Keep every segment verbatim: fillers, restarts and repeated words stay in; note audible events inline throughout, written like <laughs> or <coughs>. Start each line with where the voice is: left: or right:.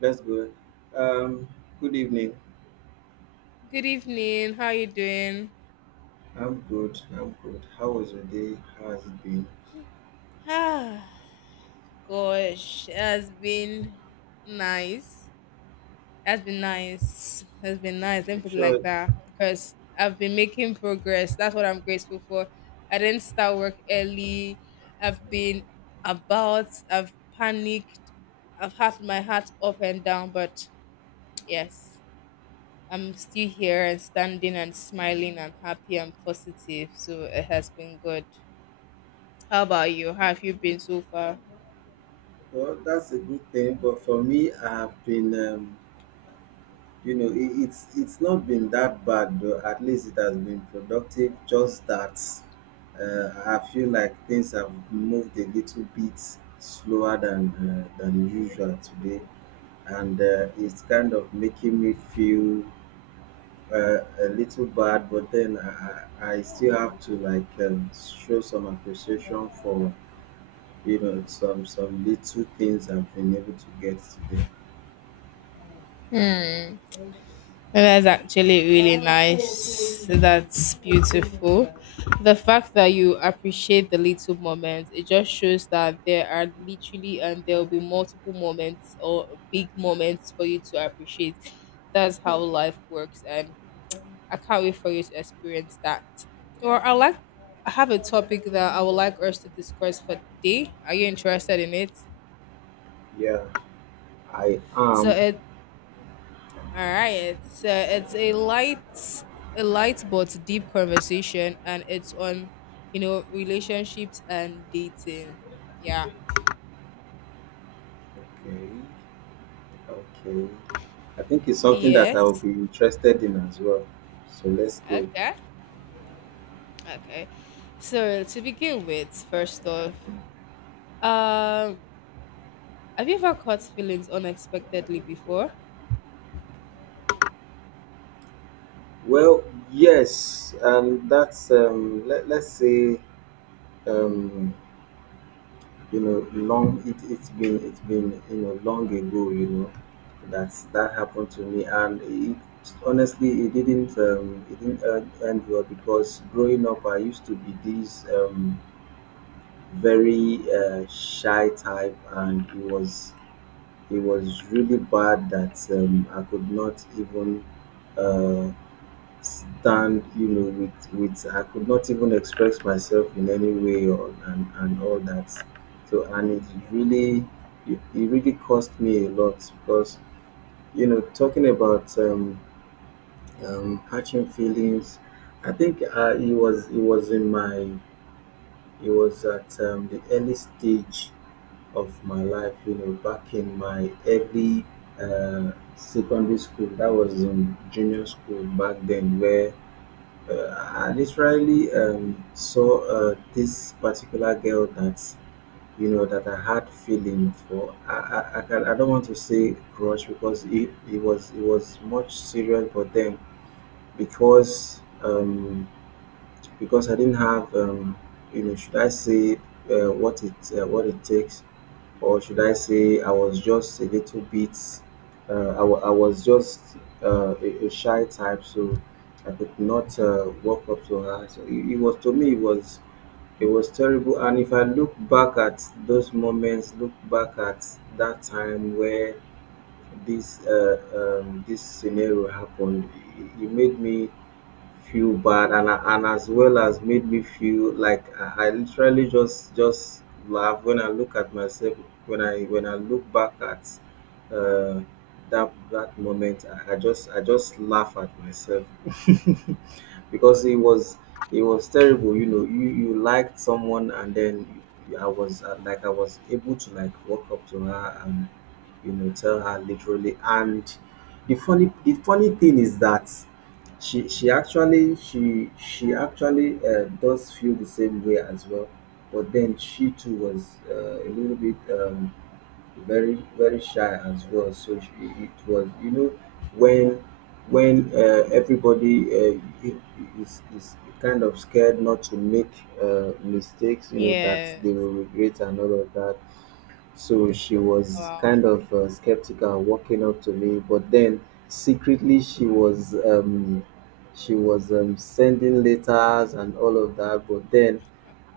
right: That's good. Um, Good evening.
left: Good evening. How you doing? <sighs>
right: I'm good. I'm good. How was your day? How has it been?
left: Ah, Gosh, it has been nice. It has been nice. It has been nice. Let me
right: You
left: put it like
right: sure.
left: that because I've been making progress. That's what I'm grateful for. I didn't start work early. I've been about. I've panicked. I've had my heart up and down, but yes, I'm still here and standing and smiling and happy and positive. So it has been good. How about you? How have you been so far?
right: Well, that's a good thing. But for me, I've been, um, you know, it, it's it's not been that bad though. At least it has been productive. Just that uh, I feel like things have moved a little bit slower than uh, than usual today, and uh, it's kind of making me feel uh, a little bad, but then I, I I still have to like um, show some appreciation for you know some some little things I've been able to get today.
left: That's actually really nice. That's beautiful. The fact that you appreciate the little moments, it just shows that there are literally and there will be multiple moments or big moments for you to appreciate. That's how life works, and I can't wait for you to experience that. Or I like I have a topic that I would like us to discuss for today. Are you interested in it?
right: Yeah, I
left: So
right: am.
left: it All right. So it's a light, a light but deep conversation, and it's on, you know, relationships and dating. Yeah.
right: Okay. Okay, I think it's something that I will
left: Yes.
right: be interested in as well. So let's go.
left: Okay. Okay. So to begin with, first off, um, have you ever caught feelings unexpectedly before?
right: Well, yes, um, that's um, let, let's say, um, you know long it, it's been it's been you know long ago, you know that that happened to me. And it, honestly, it didn't um, it didn't end, end well, because growing up, I used to be this, um, very, uh, shy type. And it was it was really bad that, um, I could not even, uh, stand, you know with with I could not even express myself in any way, or and, and all that. So and it really it, it really cost me a lot, because, you know talking about, um, um catching feelings. I think, uh, it was it was in my it was at um, the early stage of my life, you know back in my early, uh, secondary school. That was in junior school back then, where, uh, I literally, um, saw, uh, this particular girl that you know that I had feeling for. I I, I, can, I don't want to say crush, because it, it was it was much serious, but then, because um, because I didn't have, um, you know, should I say, uh, what it uh, what it takes, or should I say I was just a little bit, uh, I, wa- I was just, uh, a, a shy type. So I could not, uh, walk up to her. So it, it was, to me, it was it was terrible. And if I look back at those moments, look back at that time where this uh, um, this scenario happened, it, it made me feel bad, and I, and as well as made me feel like I, I literally just just laugh when I look at myself, when I when I look back at, uh, that that moment. I, I just I just laugh at myself, because it was it was terrible. you know you you liked someone, and then i was uh, like i was able to like walk up to her and, you know tell her literally. And the funny the funny thing is that she she actually she she actually, uh, does feel the same way as well. But then she too was, uh, a little bit, um, very, very shy as well. So sh it was, you know when, when uh, everybody, uh, i- is, is kind of scared not to make, uh, mistakes, you know that
left: Yeah.
right: they will regret and all of that. So she was
left: Wow.
right: kind of, uh, skeptical and walking up to me, but then secretly she was um, she was um, sending letters and all of that. But then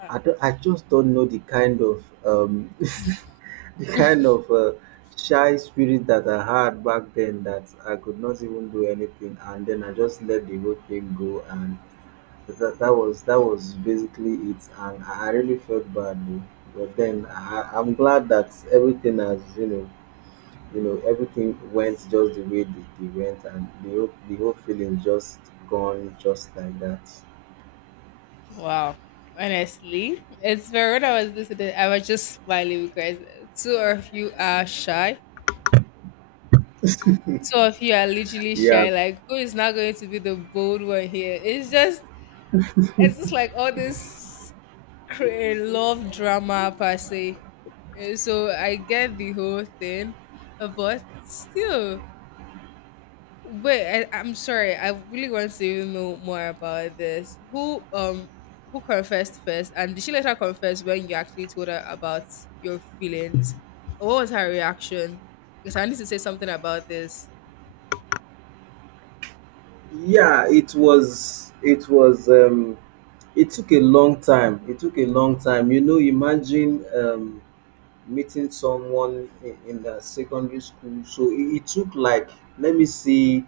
right: I, don't, I just don't know the kind of, um, <laughs> the kind of, uh, shy spirit that I had back then, that I could not even do anything. And then I just let the whole thing go, and that that was that was basically it. And i I really felt bad though. But then, I, I- i'm glad that everything has you know you know everything went just the way they, they went, and the whole, the whole feeling just gone just like that.
left: Wow. Honestly, it's very when I was listening, I was just smiling because two of you are shy two of you are literally
right: Yeah.
left: shy. Like, who is not going to be the bold one here? It's just, it's just like all this cra- love drama per se. Eh, so I get the whole thing, uh, but still, wait. I, I'm sorry. I really want to even know more about this. Who um who confessed first, and did she later confess when you actually told her about your feelings? Or what was her reaction? Because I need to say something about this.
right: Yeah. it was it was um it took a long time it took a long time. You know imagine, um meeting someone in, in uh, secondary school. So it, it took like, let me see,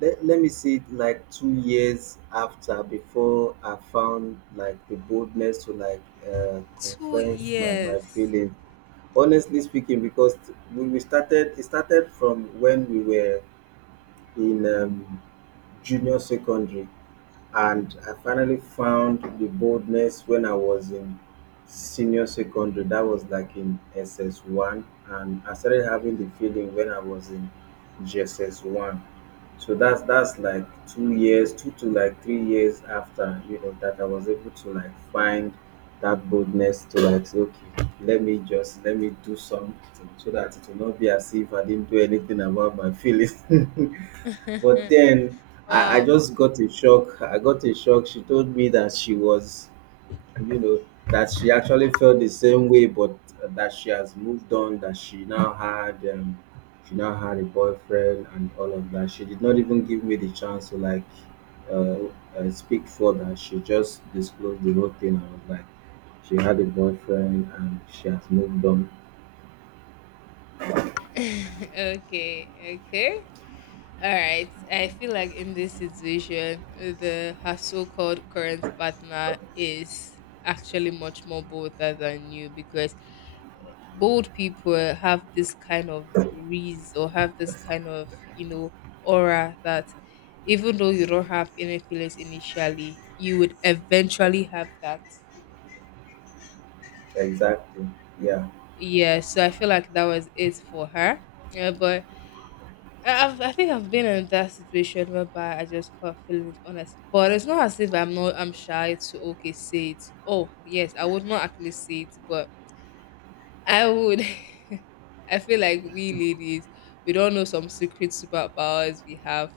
right: let, let me see. It like two years after, before I found like the boldness to like, uh,
left: Two
right: confess my my
left: years.
right: feelings. Honestly speaking, because we, we started it started from when we were in, um, junior secondary, and I finally found the boldness when I was in senior secondary. That was like in S S one, and I started having the feeling when I was in G S S one. So that's that's like two years, two to like three years after, you know that I was able to like find that boldness, to like say, okay, let me just let me do something, so that it will not be as if I didn't do anything about my feelings. <laughs> But
left: <laughs>
right: then I, I
left: Wow.
right: just got a shock. I got a shock. She told me that she was, you know, that she actually felt the same way, but that she has moved on. That she now had, um, she now had a boyfriend and all of that. She did not even give me the chance to like, uh, uh, speak further. She just disclosed the whole thing. I was like, she had a boyfriend and she has moved on.
left: Okay. Okay. All right. I feel like in this situation, the her so-called current partner is actually much more bolder than you because bold people have this kind of reason or have this kind of you know aura that even though you don't have any feelings initially, you would eventually have that.
right: Exactly. Yeah.
left: Yeah. So I feel like that was it for her. Yeah, but I- I've, I think I've been in that situation whereby I just caught feelings honest, but it's not as if I'm not I'm shy to okay say it. Oh yes, I would not actually say it, but I would. <laughs> I feel like we ladies we don't know some secret superpowers we have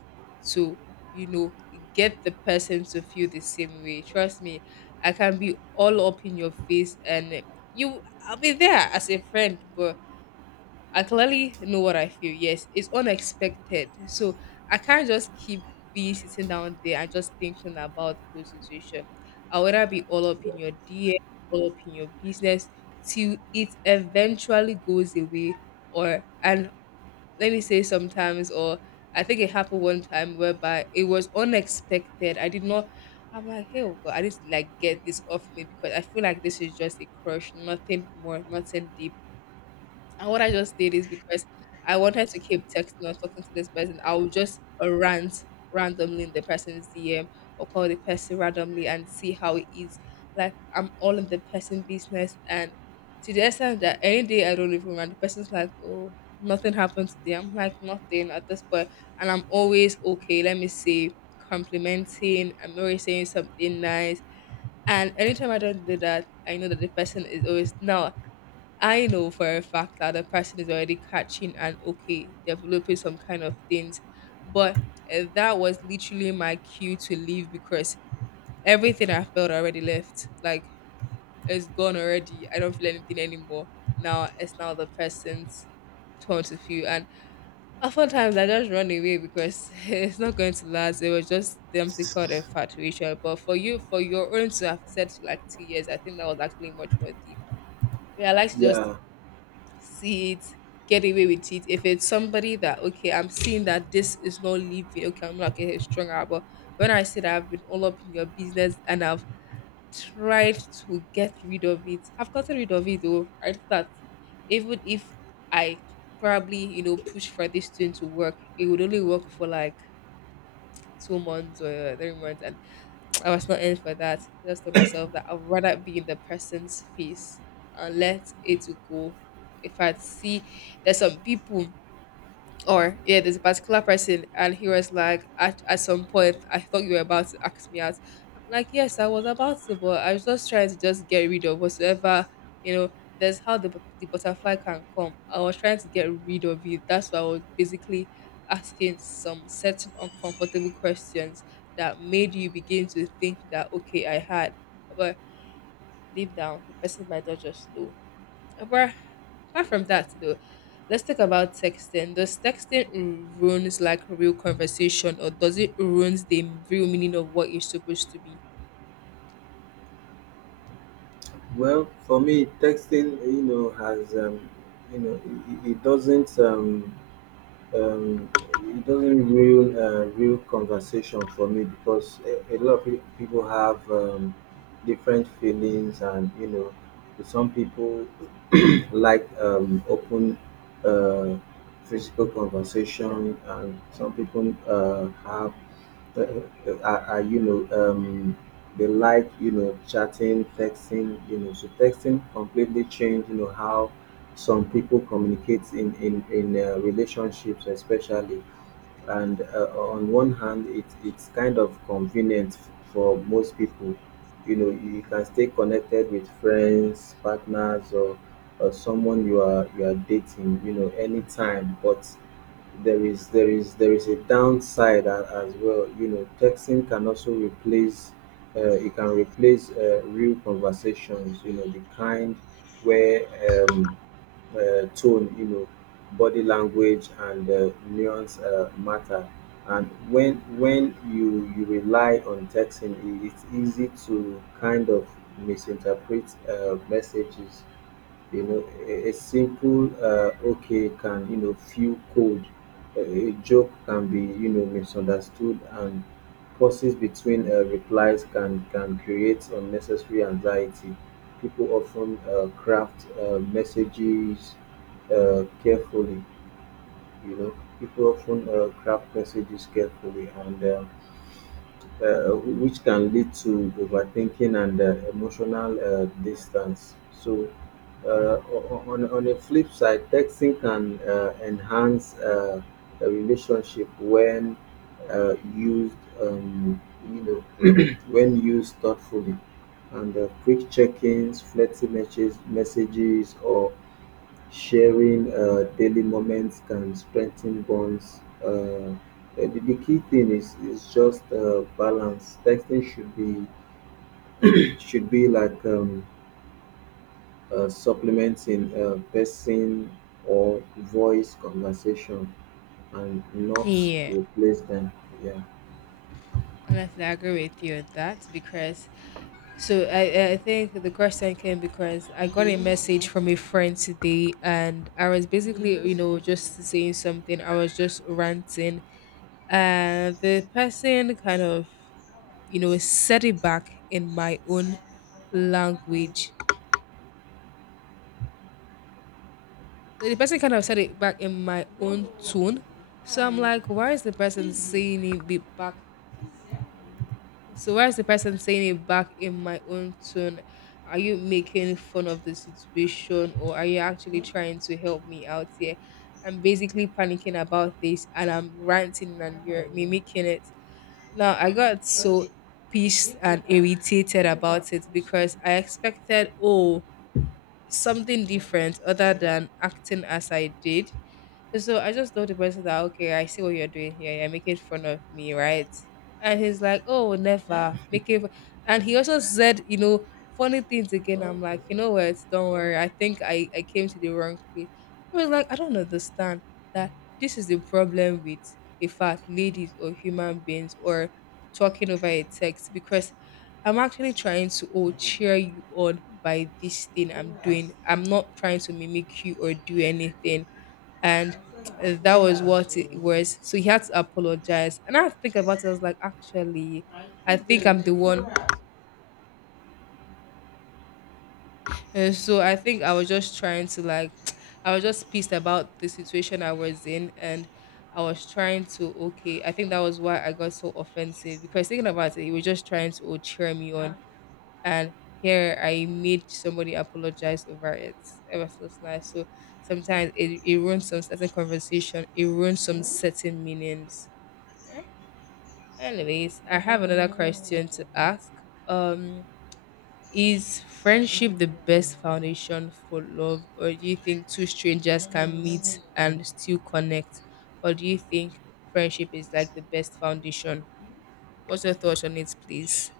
left: to you know get the person to feel the same way. Trust me, I can be all up in your face and you I'll be there as a friend, but I clearly know what I feel. Yes, it's unexpected. So I can't just keep be sitting down there and just thinking about the whole situation. I'll rather be all up in your D M, all up in your business till it eventually goes away. Or and let me say sometimes, or I think it happened one time whereby it was unexpected. I did not I'm like, hey oh God, I just like get this off me because I feel like this is just a crush, nothing more, nothing deep, and what I just did is because I wanted to keep texting or talking to this person, I would just uh, rant randomly in the person's D M or call the person randomly and see how it is. Like I'm all in the person business and to the extent that any day I don't even rant, the person's like, "Oh, nothing happened today." I'm like nothing at this point point," and I'm always okay, let me see, complimenting, I'm always saying something nice. And anytime I don't do that, I know that the person is always now I know for a fact that the person is already catching and okay, developing some kind of things. But uh, that was literally my cue to leave because everything I felt already left. Like it's gone already. I don't feel anything anymore. Now it's now the person's turn to feel. And oftentimes I just run away because <laughs> it's not going to last. It was just the empty called infatuation. But for you, for your own to have said like two years, I think that was actually much more deep. Realize you just
right: Yeah.
left: see it, get away with it. If it's somebody that okay, I'm seeing that this is not leaving, okay, I'm not getting stronger. But when I say that I've been all up in your business and I've tried to get rid of it, I've gotten rid of it though. I think that even if I probably, you know, push for this thing to work, it would only work for like two months or three months and I was not in for that. I just told myself that I'd rather be in the person's face and let it go. If I see there's some people or yeah, there's a particular person, and he was like, at, at some point, I thought you were about to ask me out. I'm like, yes, I was about to, but I was just trying to just get rid of whatsoever, you know. That's how the bu- the butterfly can come. I was trying to get rid of it. That's why I was basically asking some certain uncomfortable questions that made you begin to think that okay, I had, but deep down the person might not just know. But apart from that, though, let's talk about texting. Does texting ru- ruins like real conversation, or does it ruins the real meaning of what you're supposed to be?
right: Well, for me, texting, you know, has, um, you know, it, it it doesn't, um, um, it doesn't real, uh, real conversation for me, because a, a lot of pe- people have, um, different feelings. And, you know, some people <clears throat> like, um, open, uh, physical conversation, and some people, uh, have uh, uh, are, are, you know um they like, you know chatting, texting, you know so texting completely changed, you know how some people communicate in in in uh, relationships, especially. And, uh, on one hand, it, it's kind of convenient, f- for most people. You know you can stay connected with friends, partners, or, or someone you are you are dating, you know anytime. But there is there is there is a downside, a- as well. You know texting can also replace uh, it can replace, uh, real conversations, you know the kind where, um, uh, tone, you know body language, and, uh, nuance, uh, matter. And when, when you you rely on texting, i- it's easy to kind of misinterpret, uh, messages. You know a a simple uh, okay can, you know feel cold. A, a joke can be, you know misunderstood, and pauses between, uh, replies can can create unnecessary anxiety. People often, uh, craft, uh, messages, uh, carefully. you know People often, uh, craft messages carefully, and, uh, uh, which can lead to overthinking and, uh, emotional, uh, distance. So, uh, o- o- on, on the flip side, texting can, uh, enhance, uh, a relationship when, uh, used, um, you know, <clears throat> when used thoughtfully. And, uh, quick check-ins, flirty messages, messages, or sharing, uh, daily moments can strengthen bonds. Uh, uh, the, the key thing is is just, uh, balance. Texting should be should be like, um, uh, supplementing, uh, person or voice conversation, and not
left: Yeah,
right: replace them. Yeah.
left: honestly, I agree with you on that because so I I think the question came because I got a message from a friend today, and I was basically you know just saying something. I was just ranting, and the person kind of you know said it back in my own language. So the person kind of said it back in my own tone. So I'm like, why is the person saying it be back? So why is the person saying it back in my own tone? Are you making fun of the situation or are you actually trying to help me out here? I'm basically panicking about this and I'm ranting and you're mimicking it. Now I got so pissed and irritated about it because I expected, oh, something different other than acting as I did, so I just told the person that, okay, I see what you're doing here. You're making fun of me, right? And he's like, oh, never. Making fun. And he also said, you know, funny things again. I'm like, you know what? Don't worry. I think I, I came to the wrong place. I was like, I don't understand that this is the problem with, in fact, ladies or human beings or talking over a text because I'm actually trying to oh cheer you on by this thing I'm doing. I'm not trying to mimic you or do anything, and uh, that was what it was. So he had to apologize, and I had to think about it. I was like, actually, I think I'm the one. And so I think I was just trying to like, <tsk> I was just pissed about the situation I was in, and I was trying to okay. I think that was why I got so offensive because thinking about it, he was just trying to oh, cheer me on, and here I made somebody apologize over it. It was just nice. So sometimes it, it ruins some certain conversation, it ruins some certain meanings. Anyways, I have another question to ask. Um, is friendship the best foundation for love, or do you think two strangers can meet and still connect, or do you think friendship is like the best foundation? What's your thoughts on it, please?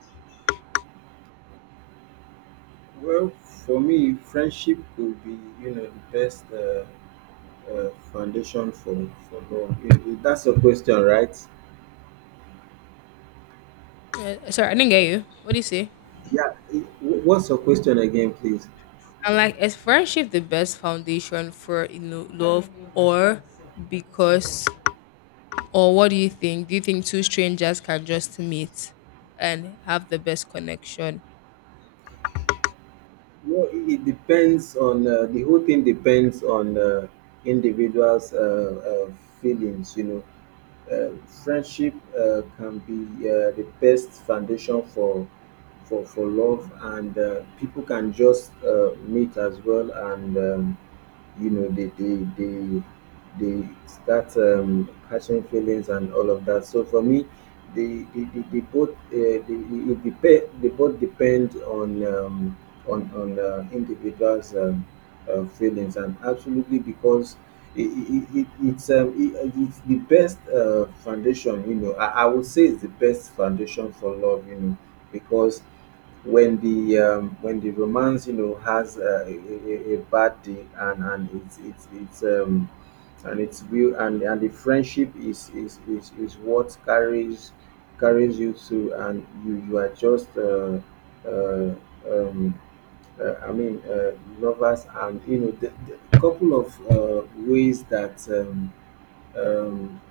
right: Well, for me, friendship could be, you know the best, uh, uh, foundation for, for love. If- if That's your question, right?
left: Uh, sorry, I didn't get you. What do you say?
right: Yeah. eh, wh- What's your question again, please?
left: And like, is friendship the best foundation for you know love, or because, or what do you think? Do you think two strangers can just meet and have the best connection?
right: Well, it it depends on uh, the whole thing depends on, uh, individuals', uh, uh, feelings. You know, uh, friendship, uh, can be, uh, the best foundation for for for love, and, uh, people can just, uh, meet as well. And, Um, you know they they they they start, um, catching feelings and all of that. So for me, they they, they, they both, uh, they, it depend they both depend on, um, on on uh, individuals', um, uh, feelings. And absolutely, because It, it, it, it's um, it, it's the best, uh, foundation. you know I, I would say it's the best foundation for love, you know because when the um, when the romance, you know has, uh, a, a, a bad day, and and it's it's it's um and it's real. and and the friendship is is is, is what carries carries you through, and you you are just, uh, uh, um, uh, I mean, uh, lovers. And, you know the, the couple of, uh, ways that, um, um,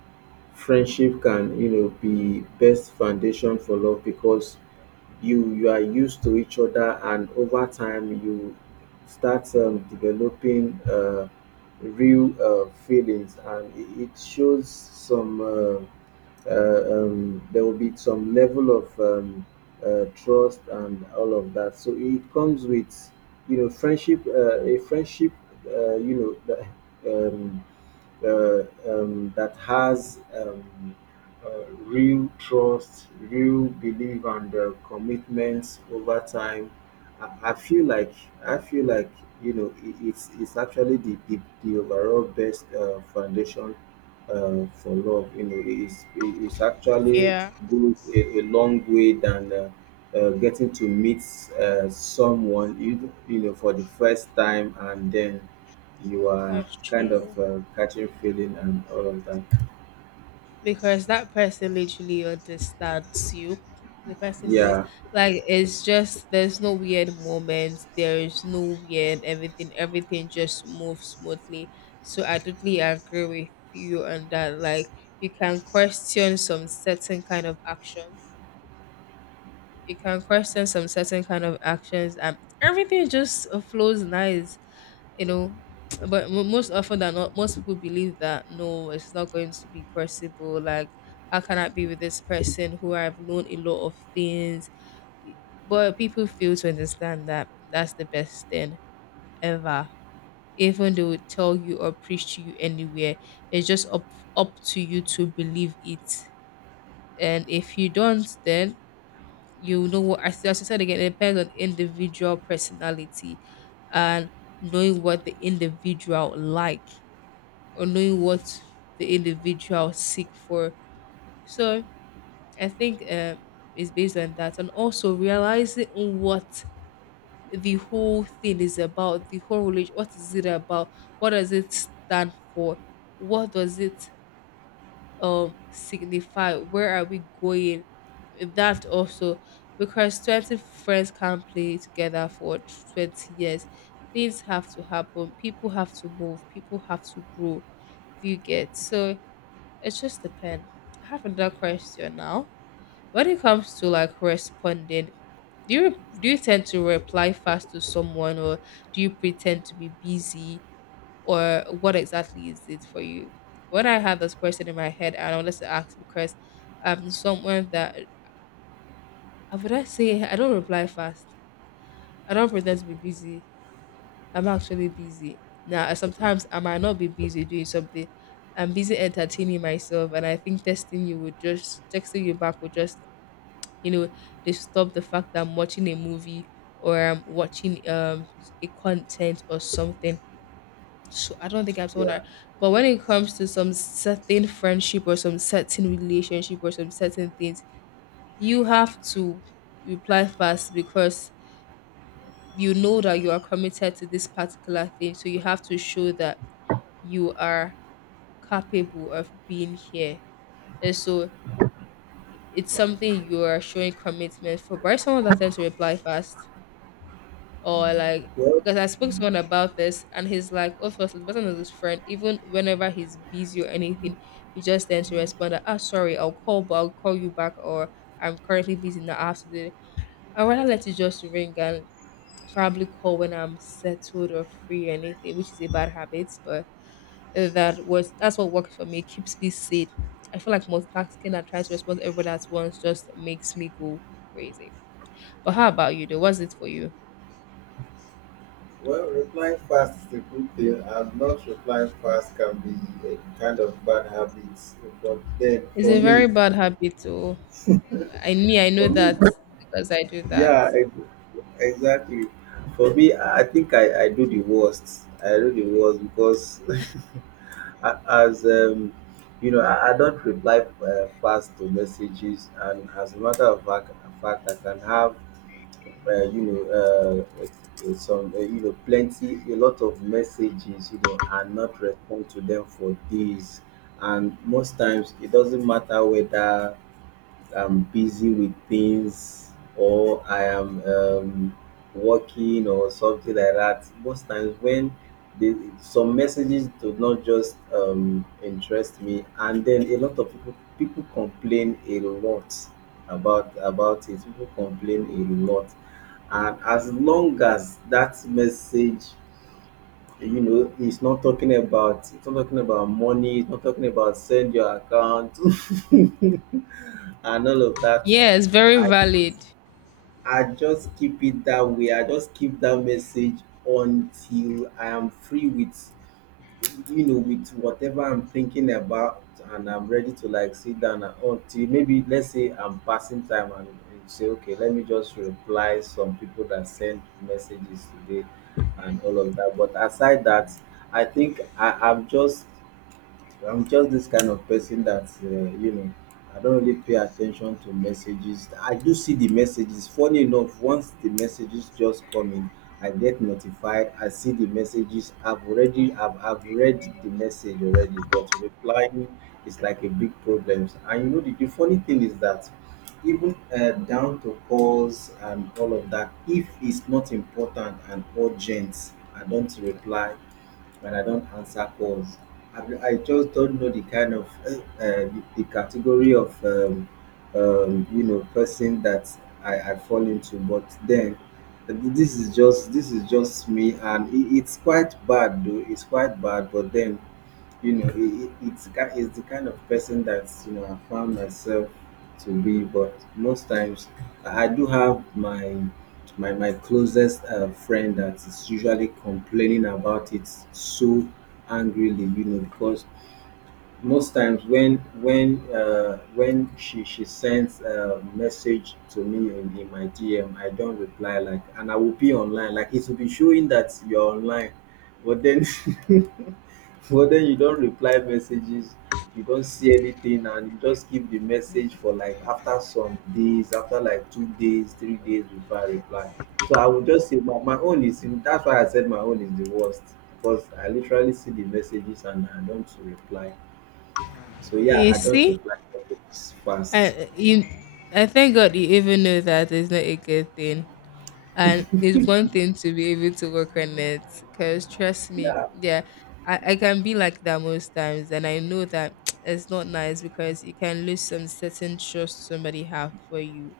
right: friendship can, you know be best foundation for love, because you you are used to each other, and over time you start, um, developing, uh, real, uh, feelings. And it, it shows some, uh, uh, um, there will be some level of, um, uh, trust and all of that. So it comes with, you know, friendship, uh, a friendship, uh, you know, that, um, uh, um, that has, um, uh, real trust, real belief, and, uh, commitments over time. I, I feel like I feel like, you know it, it's it's actually the, the, the overall best, uh, foundation, uh, for love. You know, it is it- it's actually
left: Yeah,
right: goes a, a long way than uh, uh, getting to meet uh, someone you you know for the first time, and then you are
left: that's
right: kind
left: true.
right: of uh, catching feeling and all of that.
left: Because that person literally understands you. The person knows,
right: Yeah,
left: like, it's just there's no weird moments, there is no weird everything, everything just moves smoothly. So, I totally agree with you on that. Like, you can question some certain kind of actions, you can question some certain kind of actions, and everything just uh, flows nice. you know but mo- most often than not, most people believe that no, it's not going to be possible. Like, how can I be with this person who I've known a lot of things? But people fail to understand that that's the best thing ever. Even they would tell you or preach to you anywhere, it's just up up to you to believe it. And if you don't, then you know what, as as I said again, it depends on individual personality and knowing what the individual like or knowing what the individual seek for. So I think um, it's based on that, and also realizing what the whole thing is about, the whole religion. What is it about? What does it stand for? What does it um signify? Where are we going? That also, because twenty friends can't play together for twenty years. Things have to happen. People have to move. People have to grow. If you get so, it just depends. I have another question now. When it comes to like responding, do you do you tend to reply fast to someone, or do you pretend to be busy, or what exactly is it for you? When I had this question in my head, I wanted to ask because I'm someone that I would I say I don't reply fast. I don't pretend to be busy. I'm actually busy. Now, sometimes I might not be busy doing something. I'm busy entertaining myself, and I think texting you would just texting you back would just you know disturb the fact that I'm watching a movie, or I'm watching um a content or something. So I don't think I'm someone
right: yeah.
left: that. But when it comes to some certain friendship or some certain relationship or some certain things, you have to reply fast because you know that you are committed to this particular thing. So you have to show that you are capable of being here. And so it's something you are showing commitment for. But someone that tends to reply fast or like,
right: Well,
left: because I spoke to someone about this and he's like, "Oh, first the person is his friend, even whenever he's busy or anything, he just tends to respond that, ah sorry, I'll call, but I'll call you back, or I'm currently busy now." after the I'd rather let it just ring and probably call when I'm settled or free or anything, which is a bad habit. But Uh, that was that's what worked for me. It keeps me sane. I feel like multitasking and trying to respond to everybody at once just makes me go crazy. But how about you though? What's it for you?
right: Well, replying fast is a good thing, and not replying fast can be a kind of bad habit. But then,
left: It's
right: for
left: a very
right: me,
left: bad habit though. I me, I know
right: for me,
left: that, because I do that.
right: yeah, ex- exactly. For me, I I think I, I do the worst. I do the worst because, <laughs> a- as um, you know, I, I don't reply uh, fast to messages, and as a matter of fact, fact, I can have uh, you know, uh, uh, some, uh, you know, plenty, a lot of messages, you know, and not respond to them for days. And most times, it doesn't matter whether I'm busy with things or I am um, working or something like that. Most times when the, some messages do not just um, interest me, and then a lot of people people complain a lot about about it. People complain a lot, and as long as that message, you know, is not talking about, it's not talking about money, it's not talking about send your account, <laughs> and all of that,
left: Yeah, it's very
right: I
left: valid.
right: I just keep it that way. I just keep that message until I am free with, you know, with whatever I'm thinking about, and I'm ready to like sit down. And until maybe, let's say I'm passing time and, and say, okay, let me just reply some people that sent messages today and all of that. But aside that, I think I, I'm just I'm just this kind of person that, uh, you know, I don't really pay attention to messages. I do see the messages. Funny enough, once the messages just come in, I get notified. I see the messages. I've already I've, I've read the message already, but replying is like a big problem. And you know, the, the funny thing is that even uh, down to calls and all of that, if it's not important and urgent, I don't reply, when I don't answer calls. I mean, I just don't know the kind of uh, uh, the, the category of um, um, you know, person that I, I fall into. But then uh, this is just this is just me, and it, it's quite bad though. It's quite bad, but then, you know, it, it, it's ki- it's the kind of person that, you know, I found myself to be. But most times, I I do have my my my closest uh, friend that is usually complaining about it so angrily, you know, because most times when when uh, when she she sends a message to me in, in my DM, I don't reply, like, and I will be online, like, it will be showing that you're online, but then <laughs> but then you don't reply messages, you don't see anything, and you just keep the message for like after some days, after like two days, three days before I reply. So I would just say my, my own is, that's why I said my own is the worst, because I literally see the messages and I don't reply. So yeah,
left: You
right: I don't
left: see,
right: reply messages fast.
left: I you, I thank God you even know that it's not a good thing. And it's one thing to be able to work on it, because trust me,
right: Yeah,
left: yeah, I, I can be like that most times, and I know that <tsk> it's not nice because you can lose some certain trust somebody have for you.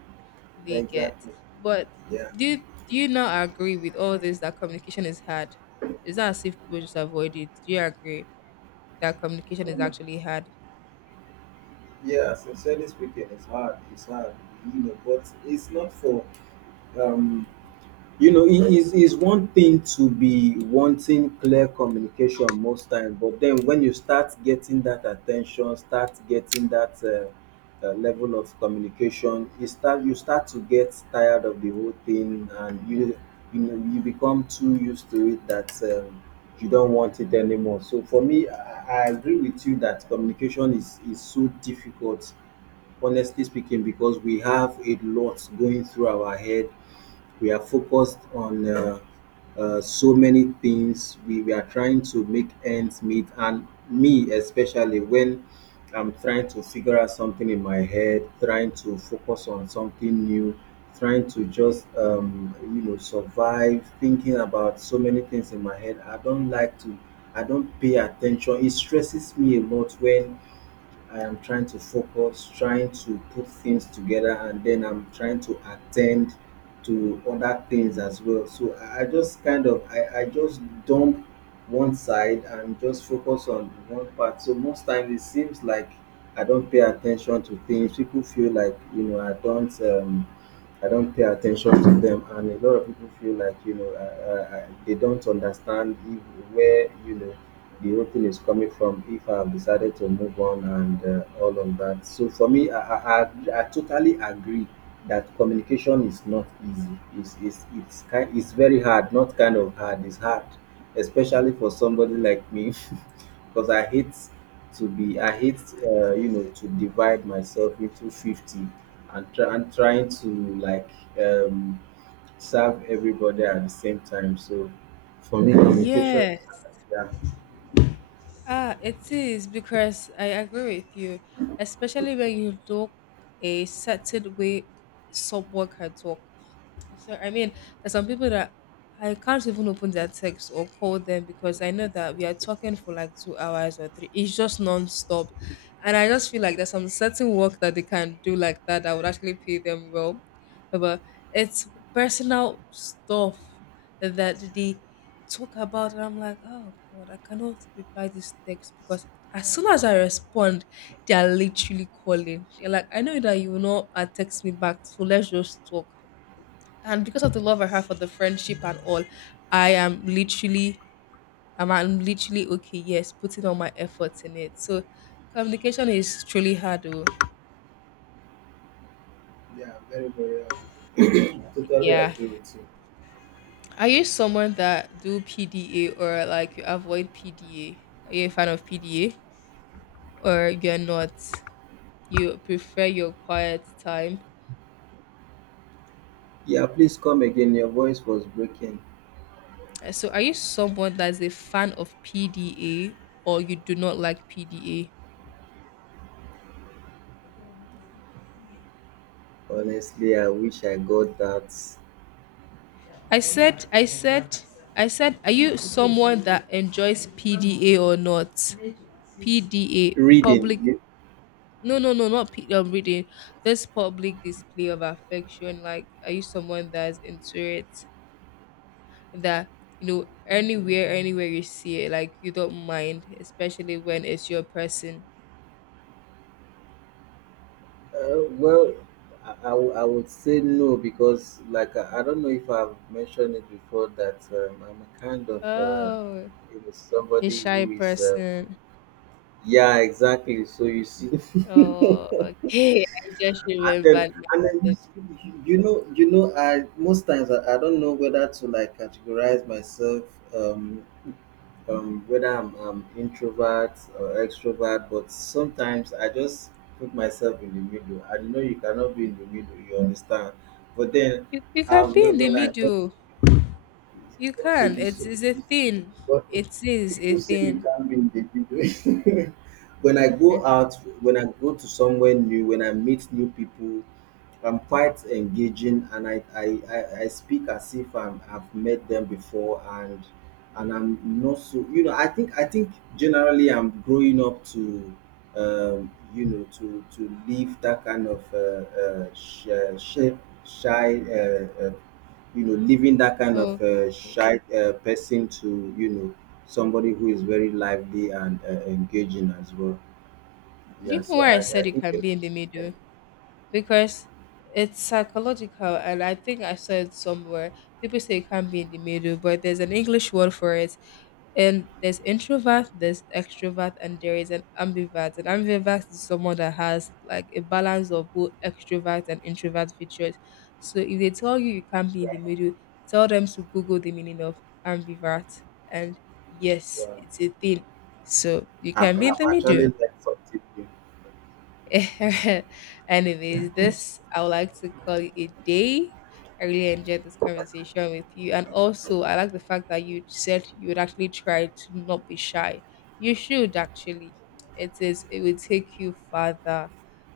left: They get.
right: exactly.
left: But
right: Yeah.
left: do you, do you not agree with all this that communication is hard? It's not as if people just avoid it. Do you agree that communication is
right: Um,
left: actually hard?
right: yeah, sincerely speaking, it's hard. It's hard, you know, but it's not for um you know, it is is one thing to be wanting clear communication most time, but then when you start getting that attention, start getting that uh, uh, level of communication, you start you start to get tired of the whole thing, and you you know, you become too used to it that um, you don't want it anymore. So for me, I, I agree with you that communication is is so difficult, honestly speaking, because we have a lot going through our head. We are focused on uh, uh, so many things. We, we are trying to make ends meet, and me especially, when I'm trying to figure out something in my head, trying to focus on something new, trying to just, um, you know, survive, thinking about so many things in my head, i don't like to I don't pay attention. It stresses me a lot when I am trying to focus, trying to put things together, and then I'm trying to attend to other things as well. So I, I just kind of I, I just dump one side and just focus on one part. So most times it seems like I don't pay attention to things. People feel like, you know, I don't. Um, I don't pay attention to them, and a lot of people feel like, you know, uh, uh, uh, they don't understand if, where, you know, the whole thing is coming from. If I've decided to move on and, uh, all of that. So for me, I, I, I, I totally agree that communication is not easy. It's it's it's kind it's very hard. Not kind of hard. It's hard, especially for somebody like me. <laughs> Because I hate to be, I hate, uh, you know, to divide myself into fifty and try and trying to, like, um, serve everybody at the same time. So for me, yeah, communication is
left: Yes.
right: hard. Yeah.
left: Ah, it is, because I agree with you, especially when you talk a certain way someone can talk. So I mean, there's some people that I can't even open their text or call them because I know that we are talking for like two hours or three. It's just non-stop, and I just feel like there's some certain work that they can do like that that would actually pay them well, but it's personal stuff that they talk about, and I'm like, "Oh god, I cannot reply this text because as soon as I respond, they are literally calling." They're like, "I know that you will not uh, text me back, so let's just talk." And because of the love I have for the friendship and all, I am literally, I'm, I'm literally okay, yes, putting all my efforts in it. So communication is truly hard though.
right: Yeah, very, very hard. <coughs> <clears throat> Totally
left: Yeah.
right: agree with you.
left: Are you someone that do P D A, or like you avoid P D A? Are you a fan of P D A? Or you're not? You prefer your quiet time.
right: Yeah, please come again. Your voice was breaking.
left: Uh, So are you someone that's a fan of P D A, or you do not like P D A?
right: Honestly, I wish I got that
left: I said, I said, I said, are you someone that enjoys P D A or not? P D A, public.
right: reading.
left: No, no, no, not P, um, reading. This public display of affection. Like, are you someone that's into it? That, you know, anywhere, anywhere you see it, like you don't mind, especially when it's your person.
right: Uh, well, I, I wou- I would say no because, like, I, I don't know if I've mentioned it before that, um, I'm a kind of, uh,
left: Oh,
right: you know,
left: a
right: somebody
left: shy
right: who is, uh,
left: person.
right: yeah, exactly. So you see, <laughs>
left: Oh, okay. <laughs> I just
right: and then
left: remembered
right: and
left: now.
right: then you, you you know, you know, I most times I, I don't know whether to like categorize myself, um, um, whether I'm, I'm introvert or extrovert, but sometimes I just put myself in the middle. I know you cannot be in the middle, you understand. But then,
left: You, you can
right: um,
left: be in
right: when,
left: the
right: when I went,
left: middle. You
right: okay,
left: can.
right: you
left: It
right: say,
left: is a thing.
right: but
left: It is a
right: people say you
left: thing.
right: can't be in the middle. <laughs> When I go
left: <laughs>
right: out, when I go to somewhere new, when I meet new people, I'm quite engaging, and I, I, I, I speak as if I'm, I've met them before, and and I'm not so, you know. I think I think generally I'm growing up to, um, you know, to to leave that kind of uh, uh, sh- uh, shy shy uh, uh, you know, leaving that kind of uh,
left: Okay.
right: shy uh, person to, you know, somebody who is very lively and, uh, engaging as well.
left: Do you
right: Yeah,
left: know
right: so
left: why I
right: I, I
left: said you
right: think
left: can
right: it-
left: be in the middle? Because it's psychological, and I think I saw it somewhere. People say you can't be in the middle, but there's an English word for it. And there's introvert, there's extrovert, and there is an ambivert. An ambivert is someone that has like a balance of both extrovert and introvert features. So if they tell you you can't be in the middle, tell them to Google the meaning of ambivert. And yes, it's a thing. So you
right: I've,
left: can be in
right: I've
left: the middle.
right: actually learned something new.
left: <laughs> Anyways, this, I would like to call it a day. I really enjoyed this conversation with you, and also I like the fact that you said you would actually try to not be shy. You should actually. It is. It will take you further,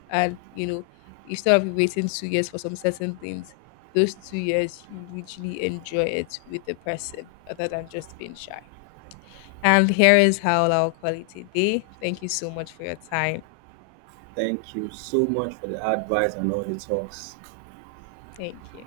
left: and you know, instead of you waiting two years for some certain things, those two years you literally enjoy it with the person, other than just being shy. And here is how I'll call it a day. Thank you so much for your time.
right: Thank you so much for the advice and all the talks.
left: Thank you.